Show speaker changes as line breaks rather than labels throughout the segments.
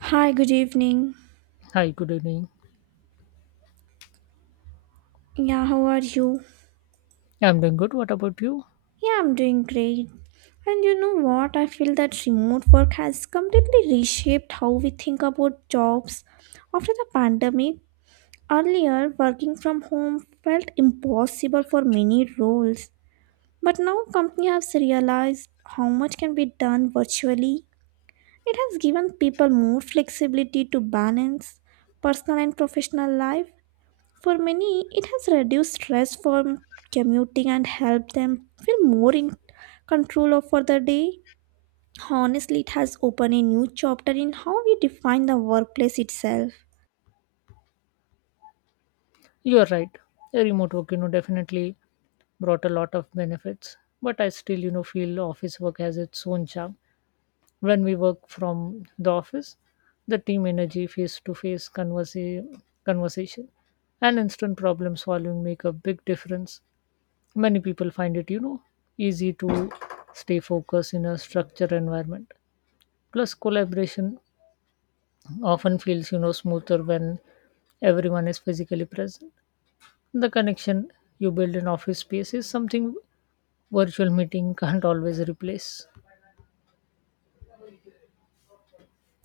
Hi, good evening.
Hi, good evening.
Yeah, how are you?
I'm doing good. What about you?
Yeah, I'm doing great. And you know what? I feel that remote work has completely reshaped how we think about jobs. After the pandemic, earlier working from home felt impossible for many roles. But now companies have realized how much can be done virtually. It has given people more flexibility to balance personal and professional life. For many, it has reduced stress from commuting and helped them feel more in control of for the day. Honestly, it has opened a new chapter in how we define the workplace itself.
You're right. Remote work, definitely brought a lot of benefits. But I still, feel office work has its own charm. When we work from the office, the team energy, face to face conversation, and instant problem solving make a big difference. Many people find it, easy to stay focused in a structured environment. Plus, collaboration often feels smoother when everyone is physically present. The connection you build in office space is something virtual meeting can't always replace.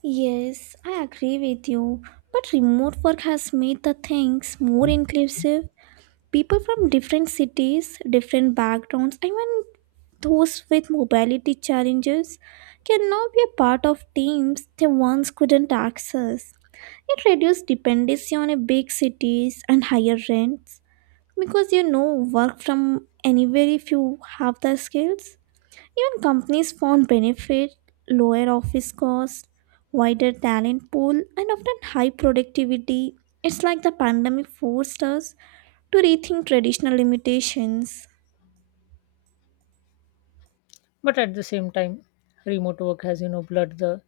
Yes, I agree with you, but remote work has made the things more inclusive. People from different cities, different backgrounds, even those with mobility challenges can now be a part of teams they once couldn't access. It reduces dependency on a big cities and higher rents because you know work from anywhere if you have the skills. Even companies found benefit, lower office costs, wider talent pool, and often high productivity. It's like the pandemic forced us to rethink traditional limitations.
But at the same time, remote work has blurred the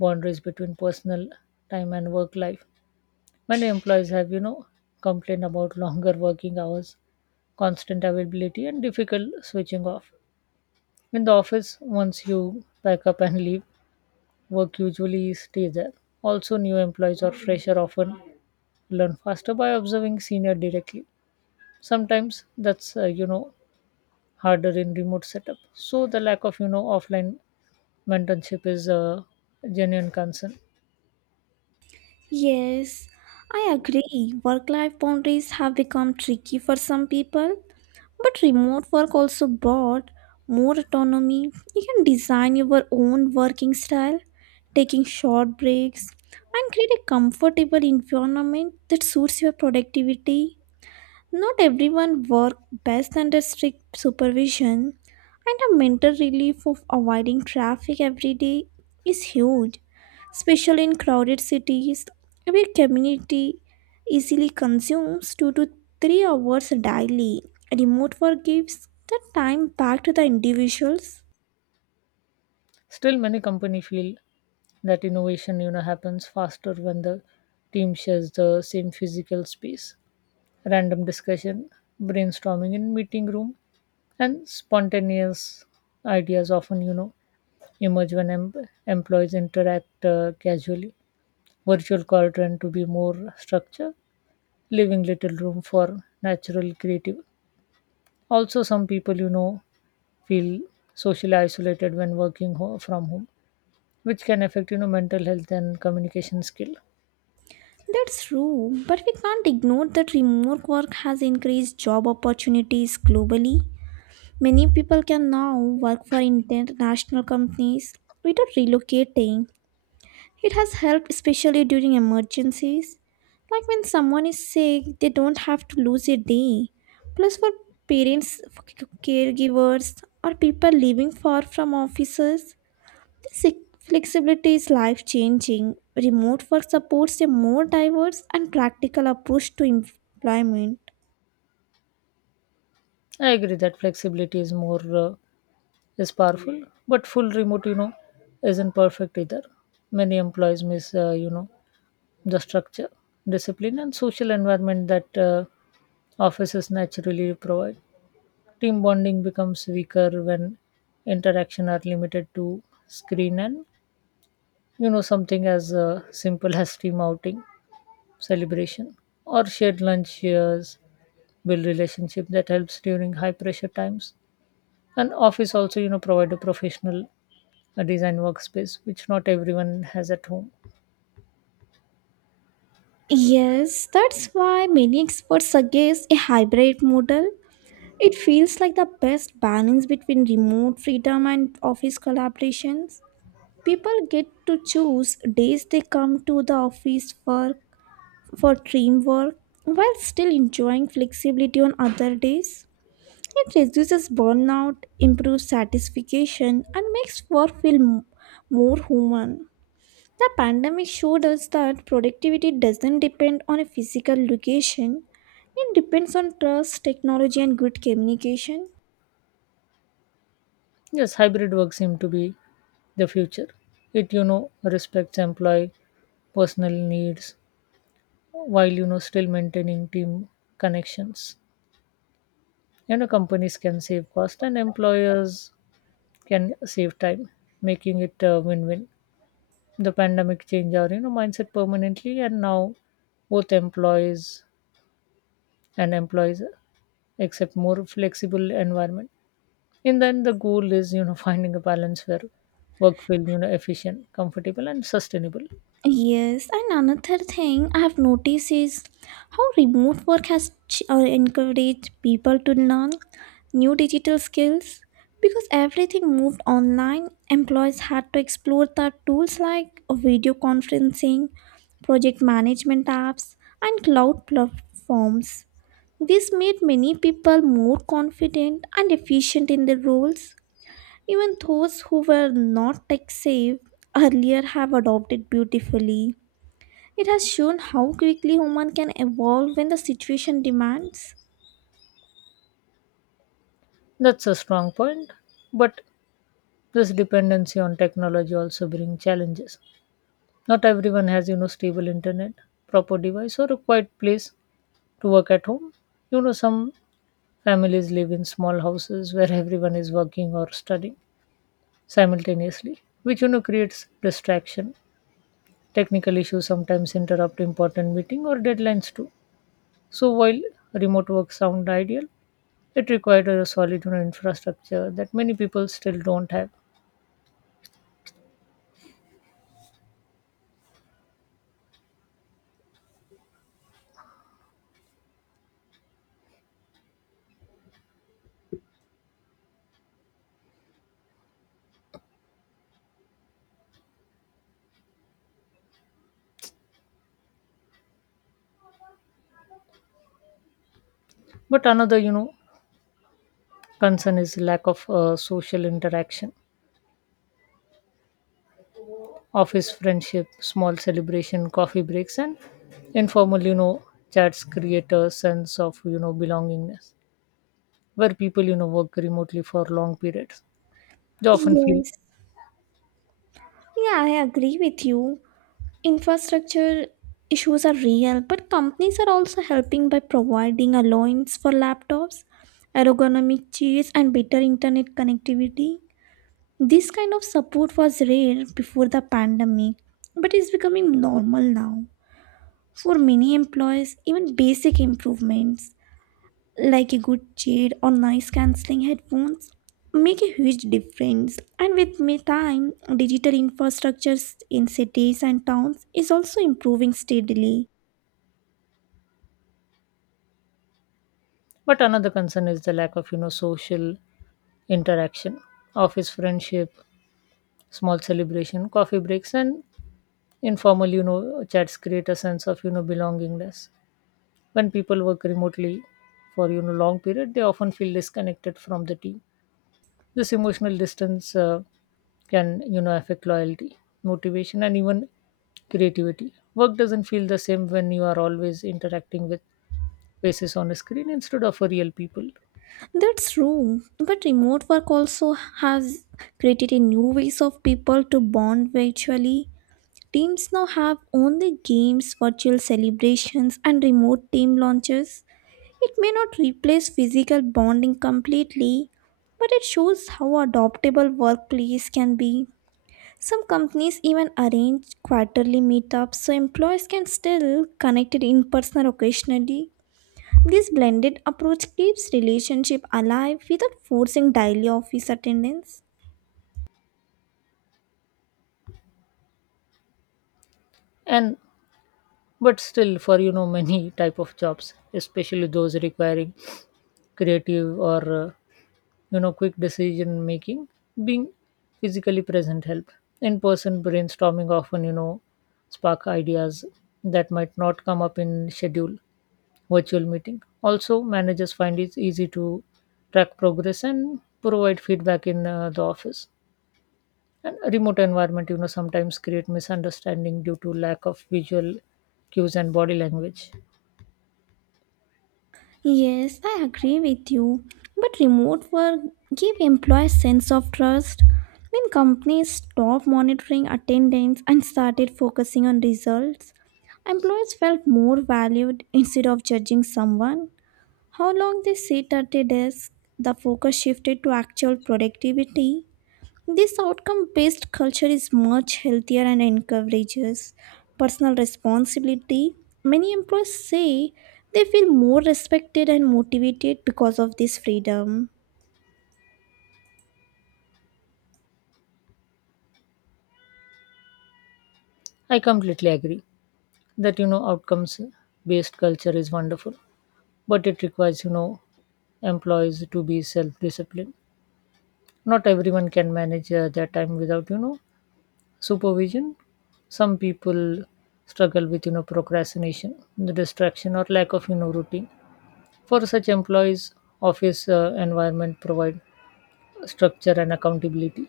boundaries between personal time and work life. Many employees have complained about longer working hours, constant availability, and difficult switching off. In the office, once you pack up and leave, work usually stays there. Also, new employees or fresher often learn faster by observing senior directly. Sometimes that's harder in remote setup. So the lack of offline mentorship is a genuine concern.
Yes, I agree. Work life boundaries have become tricky for some people, but remote work also brought more autonomy. You can design your own working style, taking short breaks, and create a comfortable environment that suits your productivity. Not everyone works best under strict supervision, and the mental relief of avoiding traffic every day is huge, especially in crowded cities where community easily consumes 2 to 3 hours daily. Remote work gives the time back to the individuals.
Still, many company feel that innovation happens faster when the team shares the same physical space. Random discussion, brainstorming in meeting room, and spontaneous ideas often emerge when employees interact casually. Virtual call trend to be more structured, leaving little room for natural creative. Also, some people feel socially isolated when working from home, which can affect mental health and communication skill.
That's true, but we can't ignore that remote work has increased job opportunities globally. Many people can now work for international companies without relocating. It has helped especially during emergencies. Like when someone is sick, they don't have to lose a day. Plus, for parents, for caregivers, or people living far from offices, this flexibility is life changing. Remote work supports a more diverse and practical approach to employment.
I agree that flexibility is more is powerful, but full remote isn't perfect either. Many employees miss the structure, discipline, and social environment that offices naturally provide. Team bonding becomes weaker when interaction are limited to screen, and something as simple as team outing, celebration, or shared lunch shares build relationship that helps during high pressure times. And office also provide a professional design workspace which not everyone has at home.
Yes, that's why many experts suggest a hybrid model. It feels like the best balance between remote freedom and office collaborations. People get to choose days they come to the office for team work while still enjoying flexibility on other days. It reduces burnout, improves satisfaction, and makes work feel more human. The pandemic showed us that productivity doesn't depend on a physical location. It depends on trust, technology, and good communication.
Yes, hybrid work seem to be the future. It respects employee personal needs while still maintaining team connections. Companies can save cost and employers can save time, making it a win-win. The pandemic changed our mindset permanently, and now both employees and employees accept more flexible environment. And then the goal is finding a balance where work will efficient comfortable and sustainable.
Yes, and another thing I have noticed is how remote work has encouraged people to learn new digital skills because everything moved online. Employees had to explore the tools like video conferencing, project management apps, and cloud platforms. This made many people more confident and efficient in their roles. Even those who were not tech savvy earlier have adopted beautifully. It has shown how quickly human can evolve when the situation demands.
That's a strong point, but this dependency on technology also brings challenges. Not everyone has stable internet, proper device, or a quiet place to work at home. Some families live in small houses where everyone is working or studying simultaneously, which creates distraction. Technical issues sometimes interrupt important meeting or deadlines too. So while remote work sounded ideal, it required a solid infrastructure that many people still don't have. But another, concern is lack of social interaction, office friendship, small celebration, coffee breaks, and informal, chats create a sense of belongingness where people work remotely for long periods. They often feel.
Yes. Yeah, I agree with you. Infrastructure issues are real, but companies are also helping by providing allowance for laptops, ergonomic chairs, and better internet connectivity. This kind of support was rare before the pandemic, but is becoming normal now. For many employees, even basic improvements like a good chair or noise cancelling headphones make a huge difference, and with me time digital infrastructures in cities and towns is also improving steadily.
But another concern is the lack of social interaction, office friendship, small celebration, coffee breaks, and informal chats create a sense of belongingness when people work remotely for long period they often feel disconnected from the team. This emotional distance can affect loyalty, motivation, and even creativity. Work doesn't feel the same when you are always interacting with faces on a screen instead of real people.
That's true, but remote work also has created a new ways of people to bond virtually. Teams now have only games, virtual celebrations, and remote team launches. It may not replace physical bonding completely, but it shows how adoptable workplace can be. Some companies even arrange quarterly meetups so employees can still connect in person occasionally. This blended approach keeps relationship alive without forcing daily office attendance.
And but still for many type of jobs, especially those requiring creative or quick decision making, being physically present help in person. Brainstorming often spark ideas that might not come up in schedule virtual meeting. Also managers find it easy to track progress and provide feedback in the office, and remote environment sometimes create misunderstanding due to lack of visual cues and body language.
Yes, I agree with you. But remote work give employees sense of trust. When companies stopped monitoring attendance and started focusing on results, employees felt more valued instead of judging someone. How long they sit at a desk, the focus shifted to actual productivity. This outcome based culture is much healthier and encourages personal responsibility. Many employees say they feel more respected and motivated because of this freedom.
I completely agree that outcomes based culture is wonderful, but it requires employees to be self-disciplined. Not everyone can manage their time without supervision. Some people struggle with procrastination, the distraction, or lack of routine. For such employees, office environment provide structure and accountability.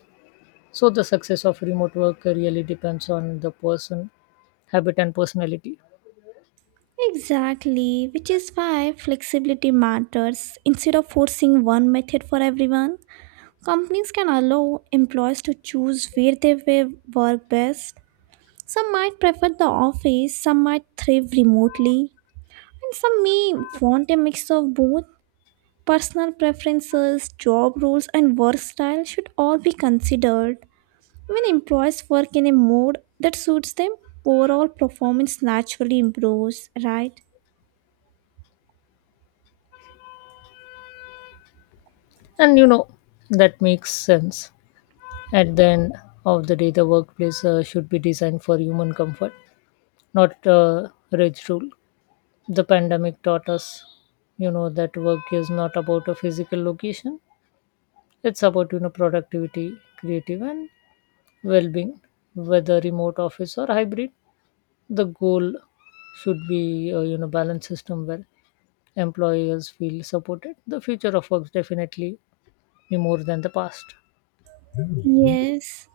So the success of remote work really depends on the person, habit, and personality.
Exactly, which is why flexibility matters. Instead of forcing one method for everyone, companies can allow employees to choose where they will work best. Some might prefer the office, some might thrive remotely, and some may want a mix of both. Personal preferences, job roles, and work style should all be considered. When employees work in a mode that suits them, overall performance naturally improves, right?
And that makes sense. At the end of the day, the workplace should be designed for human comfort, not rigid rule. The pandemic taught us, that work is not about a physical location. It's about productivity, creative, and well-being, whether remote office or hybrid. The goal should be a balanced system where employers feel supported. The future of work definitely be more than the past.
Yes.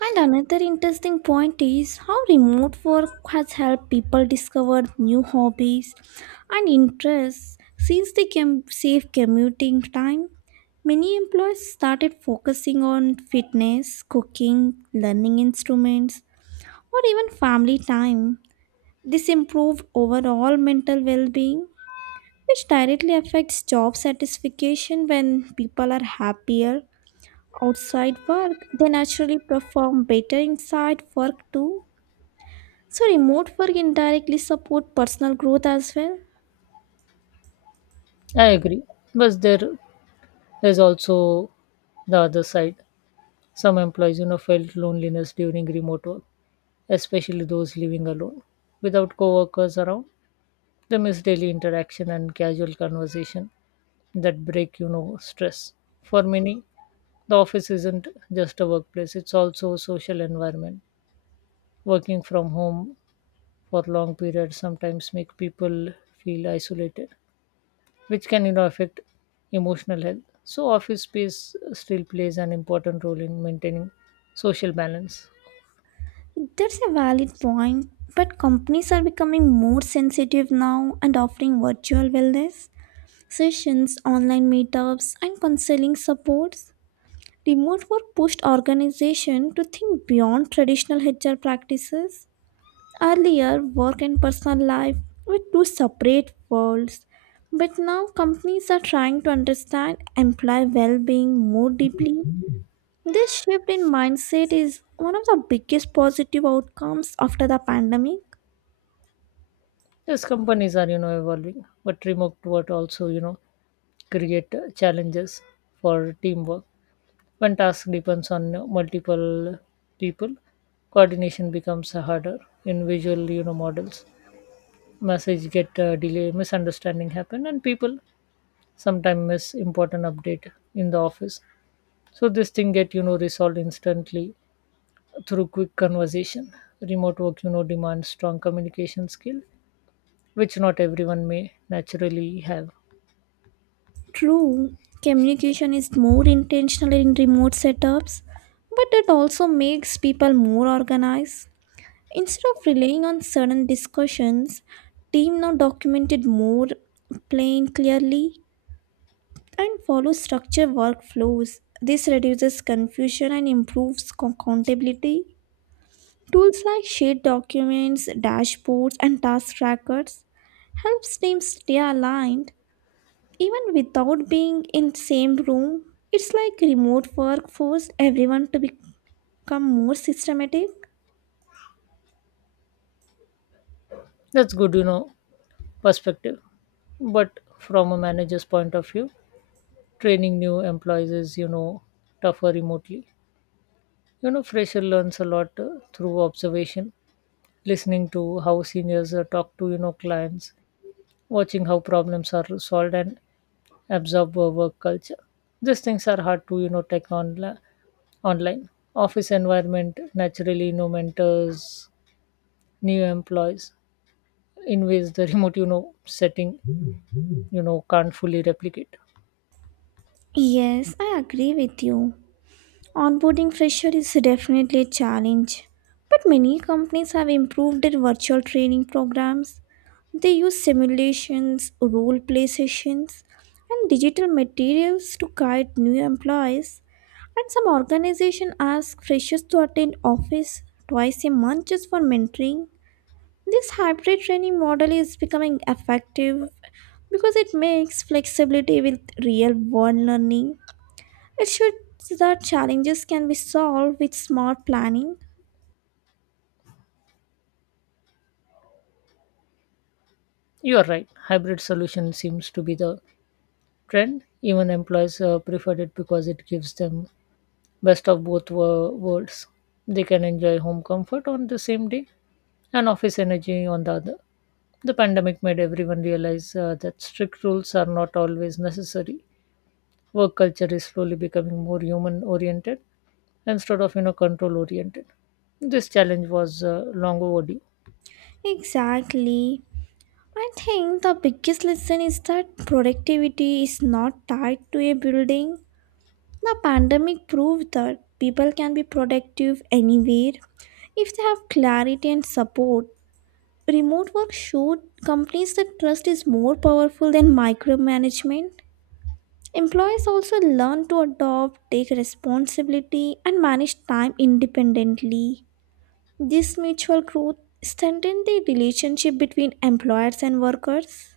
And another interesting point is how remote work has helped people discover new hobbies and interests since they can save commuting time. Many employees started focusing on fitness, cooking, learning instruments, or even family time. This improves overall mental well being, which directly affects job satisfaction. When people are happier outside work, they naturally perform better inside work too. So, remote work indirectly support personal growth as well.
I agree, but There's also the other side. Some employees, felt loneliness during remote work, especially those living alone. Without coworkers around, they miss daily interaction and casual conversation that break, stress. For many, the office isn't just a workplace, it's also a social environment. Working from home for long periods sometimes make people feel isolated, which can affect emotional health. So office space still plays an important role in maintaining social balance.
That's a valid point, but companies are becoming more sensitive now and offering virtual wellness sessions, online meetups, and counseling supports. Remote work pushed organizations to think beyond traditional HR practices. Earlier, work and personal life were two separate worlds, but now companies are trying to understand employee well being more deeply. This shift in mindset is one of the biggest positive outcomes after the pandemic.
Yes, companies are evolving, but remote work also create challenges for teamwork. When task depends on multiple people, coordination becomes harder in visual models. Message get delay, misunderstanding happen, and people sometimes miss important update. In the office, so this thing get resolved instantly through quick conversation. Remote work demands strong communication skill, which not everyone may naturally have.
True, communication is more intentional in remote setups, but it also makes people more organized. Instead of relying on sudden discussions, team now documented more, plan clearly, and follow structured workflows. This reduces confusion and improves accountability. Tools like shared documents, dashboards, and task trackers helps teams stay aligned even without being in same room. It's like remote work forced everyone to become more systematic.
That's good perspective, but from a manager's point of view, training new employees is tougher remotely. Fresher learns a lot through observation, listening to how seniors talk to clients, watching how problems are solved and absorb our work culture. These things are hard to take on online. Office environment naturally mentors new employees in ways the remote setting can't fully replicate.
Yes, I agree with you. Onboarding fresher is definitely a challenge, but many companies have improved their virtual training programs. They use simulations, role play sessions, and digital materials to guide new employees. And some organizations ask freshers to attend office twice a month just for mentoring. This hybrid training model is becoming effective because it makes flexibility with real world learning. It shows that challenges can be solved with smart planning.
You are right. Hybrid solution seems to be the trend. Even employees prefer it because it gives them best of both worlds. They can enjoy home comfort on the same day and office energy on the other. The pandemic made everyone realize that strict rules are not always necessary. Work culture is slowly becoming more human oriented instead of control oriented. This challenge was long overdue.
Exactly. I think the biggest lesson is that productivity is not tied to a building. The pandemic proved that people can be productive anywhere if they have clarity and support. Remote work showed companies that trust is more powerful than micromanagement. Employees also learn to adopt, take responsibility, and manage time independently. This mutual growth strengthens the relationship between employers and workers.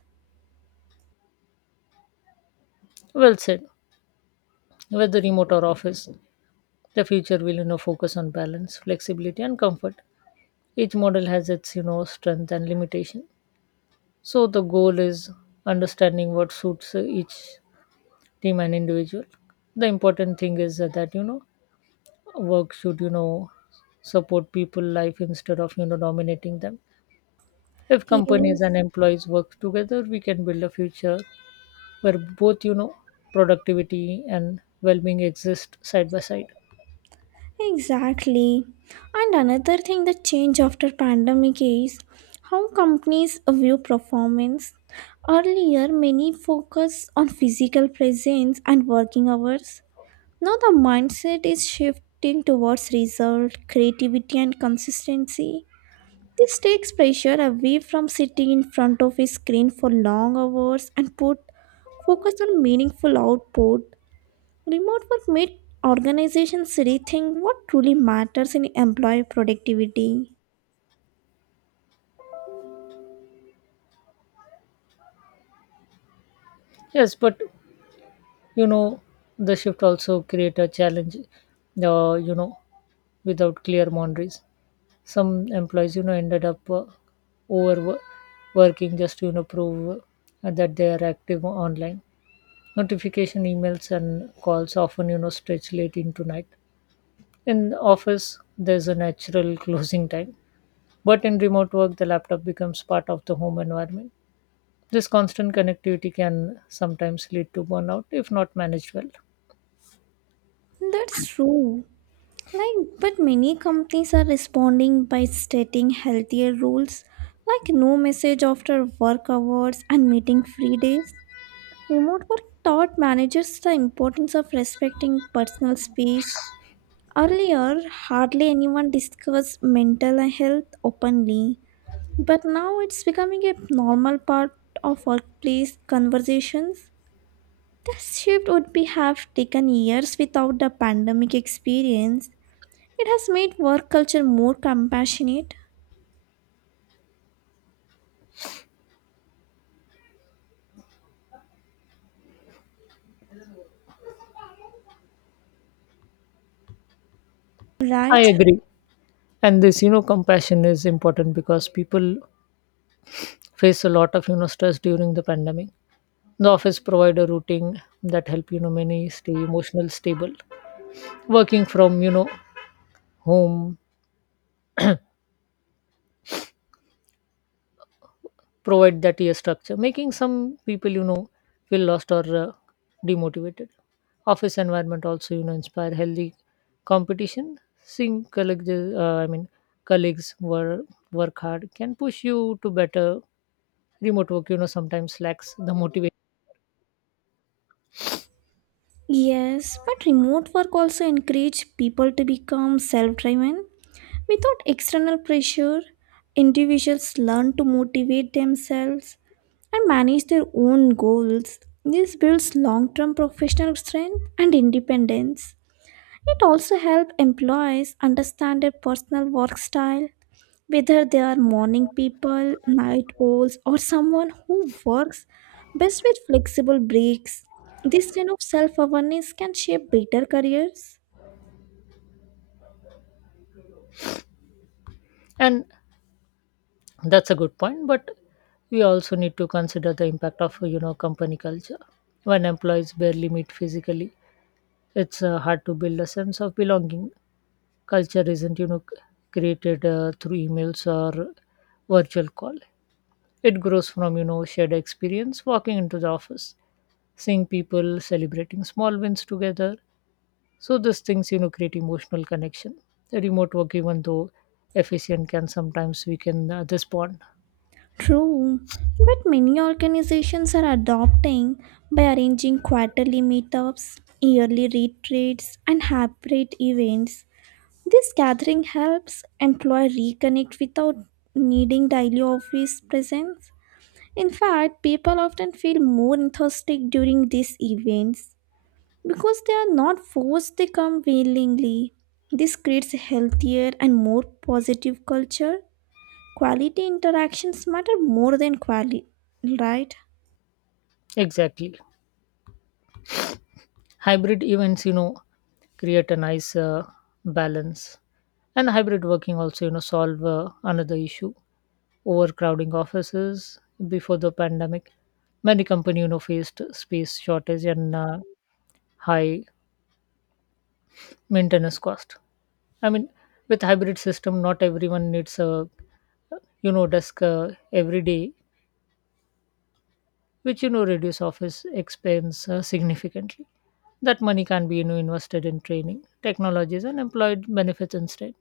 Well said. Whether remote or office, the future will focus on balance, flexibility, and comfort. Each model has its strength and limitation. So the goal is understanding what suits each team and individual. The important thing is that work should support people life instead of dominating them. If companies
Yes,
and employees work together, we can build a future where both productivity and well-being exist side by side.
exactly. And another thing that changed after pandemic is how companies view performance. Earlier, many focus on physical presence and working hours. Now the mindset is shifting towards result, creativity and consistency. This takes pressure away from sitting in front of a screen for long hours and put focus on meaningful output. Remote work made organizations rethink what truly matters in employee productivity.
Yes, but you know the shift also create a challenge without clear boundaries. Some employees ended up overworking just to prove that they are active online. Notification emails and calls often stretch late into night. In office there's a natural closing time, but in remote work the laptop becomes part of the home environment. This constant connectivity can sometimes lead to burnout if not managed well.
That's true. Like, but many companies are responding by stating healthier rules, like no message after work hours and meeting free days. Remote work taught managers the importance of respecting personal space. Earlier, hardly anyone discussed mental health openly, but now it's becoming a normal part of workplace conversations. This shift would be have taken years without the pandemic experience. It has made work culture more compassionate,
I
right?
agree, and this compassion is important because people face a lot of stress during the pandemic. The office provide a routine that help many stay emotional stable. Working from home provide that year structure, making some people, feel lost or demotivated. Office environment also, inspire healthy competition. Seeing colleagues, I mean, colleagues were work hard can push you to better. Remote work, sometimes lacks the motivation,
Yes, but remote work also encouraged people to become self-driven. Without external pressure, individuals learn to motivate themselves and manage their own goals. This builds long term professional strength and independence. It also helps employees understand their personal work style, whether they are morning people, night owls, or someone who works best with flexible breaks. This kind of self awareness can shape better careers.
and that's a good point. But we also need to consider the impact of company culture. When employees barely meet physically, it's hard to build a sense of belonging. Culture isn't created through emails or virtual call. It grows from shared experience, walking into the office, seeing people celebrating small wins together. So these things create emotional connection. The remote work, even though efficient, can sometimes weaken this bond.
True, but many organizations are adopting by arranging quarterly meetups, yearly retreats, and hybrid events. This gathering helps employees reconnect without needing daily office presence. In fact, people often feel more enthusiastic during these events because they are not forced, they come willingly. This creates a healthier and more positive culture. Quality interactions matter more than quality, right?
Exactly. Hybrid events create a nice balance. And hybrid working also solve another issue: overcrowding offices. Before the pandemic, many company faced space shortage and high maintenance cost. I mean, with hybrid system, not everyone needs a desk every day, which reduce office expense significantly. That money can be invested in training technologies and employee benefits instead.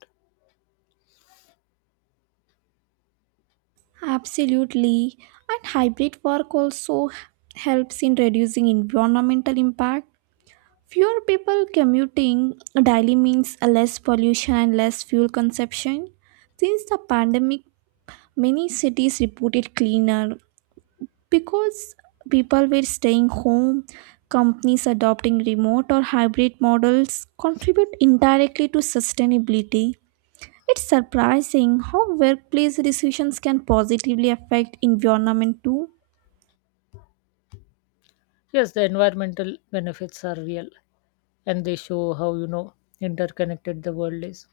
Absolutely. And hybrid work also helps in reducing environmental impact. Fewer people commuting daily means less pollution and less fuel consumption. Since the pandemic, many cities reported cleaner because people were staying home. Companies adopting remote or hybrid models contribute indirectly to sustainability. It's surprising how workplace decisions can positively affect environment too.
Yes, the environmental benefits are real, and they show how interconnected the world is.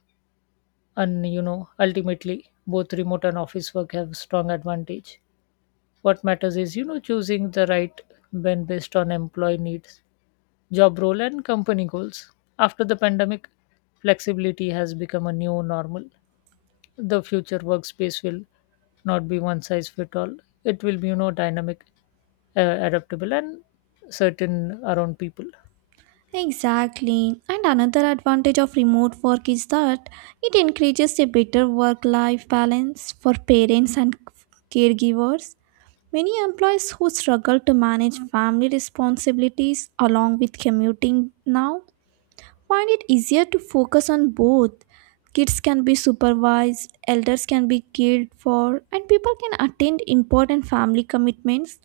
And ultimately, both remote and office work have strong advantage. What matters is choosing the right blend based on employee needs, job role, and company goals. After the pandemic, flexibility has become a new normal. The future workspace will not be one size fit all. It will be dynamic, uh, adaptable, and certain around people.
Exactly. And another advantage of remote work is that it encourages a better work life balance for parents and caregivers. Many employees who struggle to manage family responsibilities along with commuting now find it easier to focus on both. Kids can be supervised, elders can be cared for, and people can attend important family commitments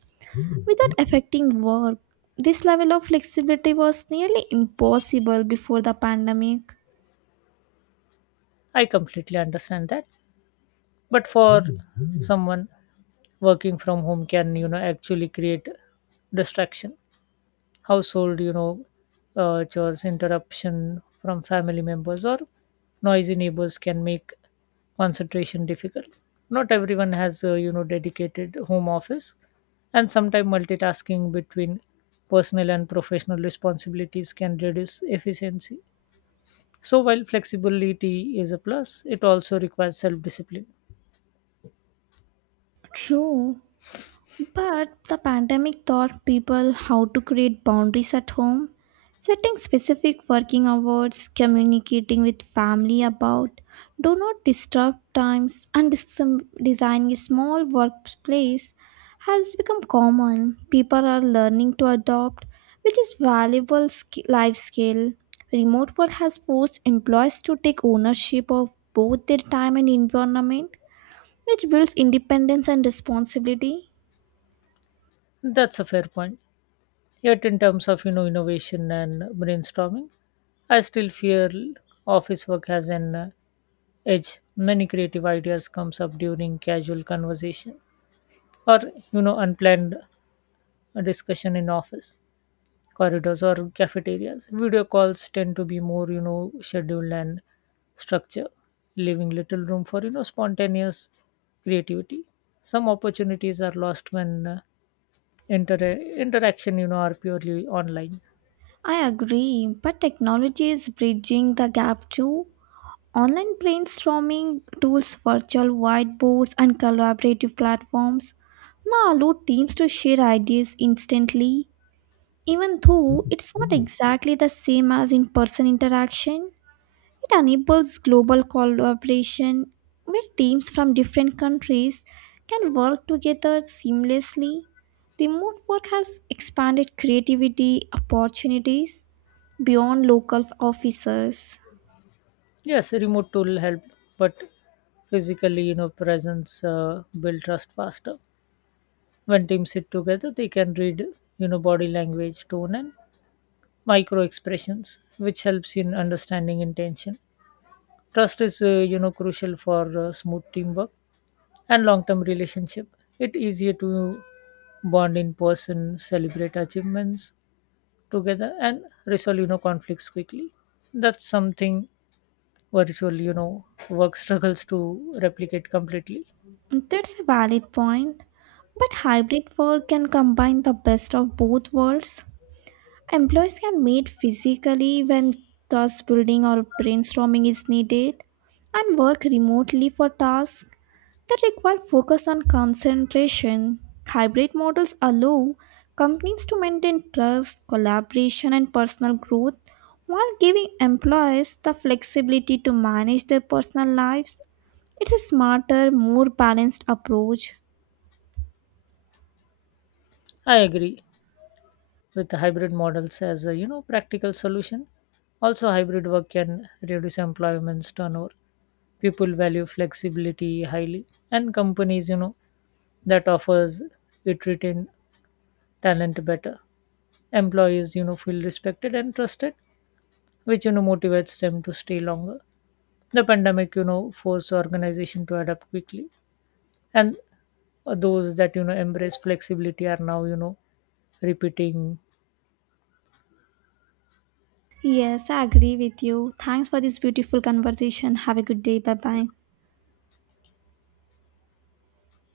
without affecting work. This level of flexibility was nearly impossible before the pandemic.
I completely understand that, but for someone, working from home can actually create distraction. Household chores, interruption from family members or noisy neighbors can make concentration difficult. Not everyone has a dedicated home office, and sometimes multitasking between personal and professional responsibilities can reduce efficiency. So while flexibility is a plus, it also requires self discipline.
True. But the pandemic taught people how to create boundaries at home, setting specific working hours, communicating with family about do not disturb times, and designing a small workplace has become common. People are learning to adopt, which is valuable life skill. Remote work has forced employees to take ownership of both their time and environment, which builds independence and responsibility.
That's a fair point. Yet, in terms of innovation and brainstorming, I still feel office work has an edge. Many creative ideas comes up during casual conversation or unplanned discussion in office corridors or cafeterias. Video calls tend to be more scheduled and structure, leaving little room for spontaneous creativity. Some opportunities are lost when interaction are purely online.
I agree, but technology is bridging the gap too. Online brainstorming tools, virtual whiteboards, and collaborative platforms now allow teams to share ideas instantly. Even though it's not exactly the same as in person interaction, it enables global collaboration where teams from different countries can work together seamlessly. Remote work has expanded creativity opportunities beyond local officers.
Yes, remote tool help, but physically, presence build trust faster. When teams sit together, they can read, body language, tone, and micro expressions, which helps in understanding intention. Trust is, crucial for smooth teamwork and long-term relationship. It easier to bond in person, celebrate achievements together, and resolve, conflicts quickly. That's something virtual work struggles to replicate completely.
That's a valid point. But hybrid work can combine the best of both worlds. Employees can meet physically when trust building or brainstorming is needed, and work remotely for tasks that require focus on concentration. Hybrid models allow companies to maintain trust, collaboration, and personal growth while giving employees the flexibility to manage their personal lives. It's a smarter, more balanced approach.
I agree with the hybrid models as a practical solution. Also hybrid work can reduce employment's turnover. People value flexibility highly, and companies that offers it retain talent better. Employees feel respected and trusted, which motivates them to stay longer. The pandemic forced organization to adapt quickly, and those that embrace flexibility are now repeating
Yes, I agree with you. Thanks for this beautiful conversation. Have a good day. Bye bye.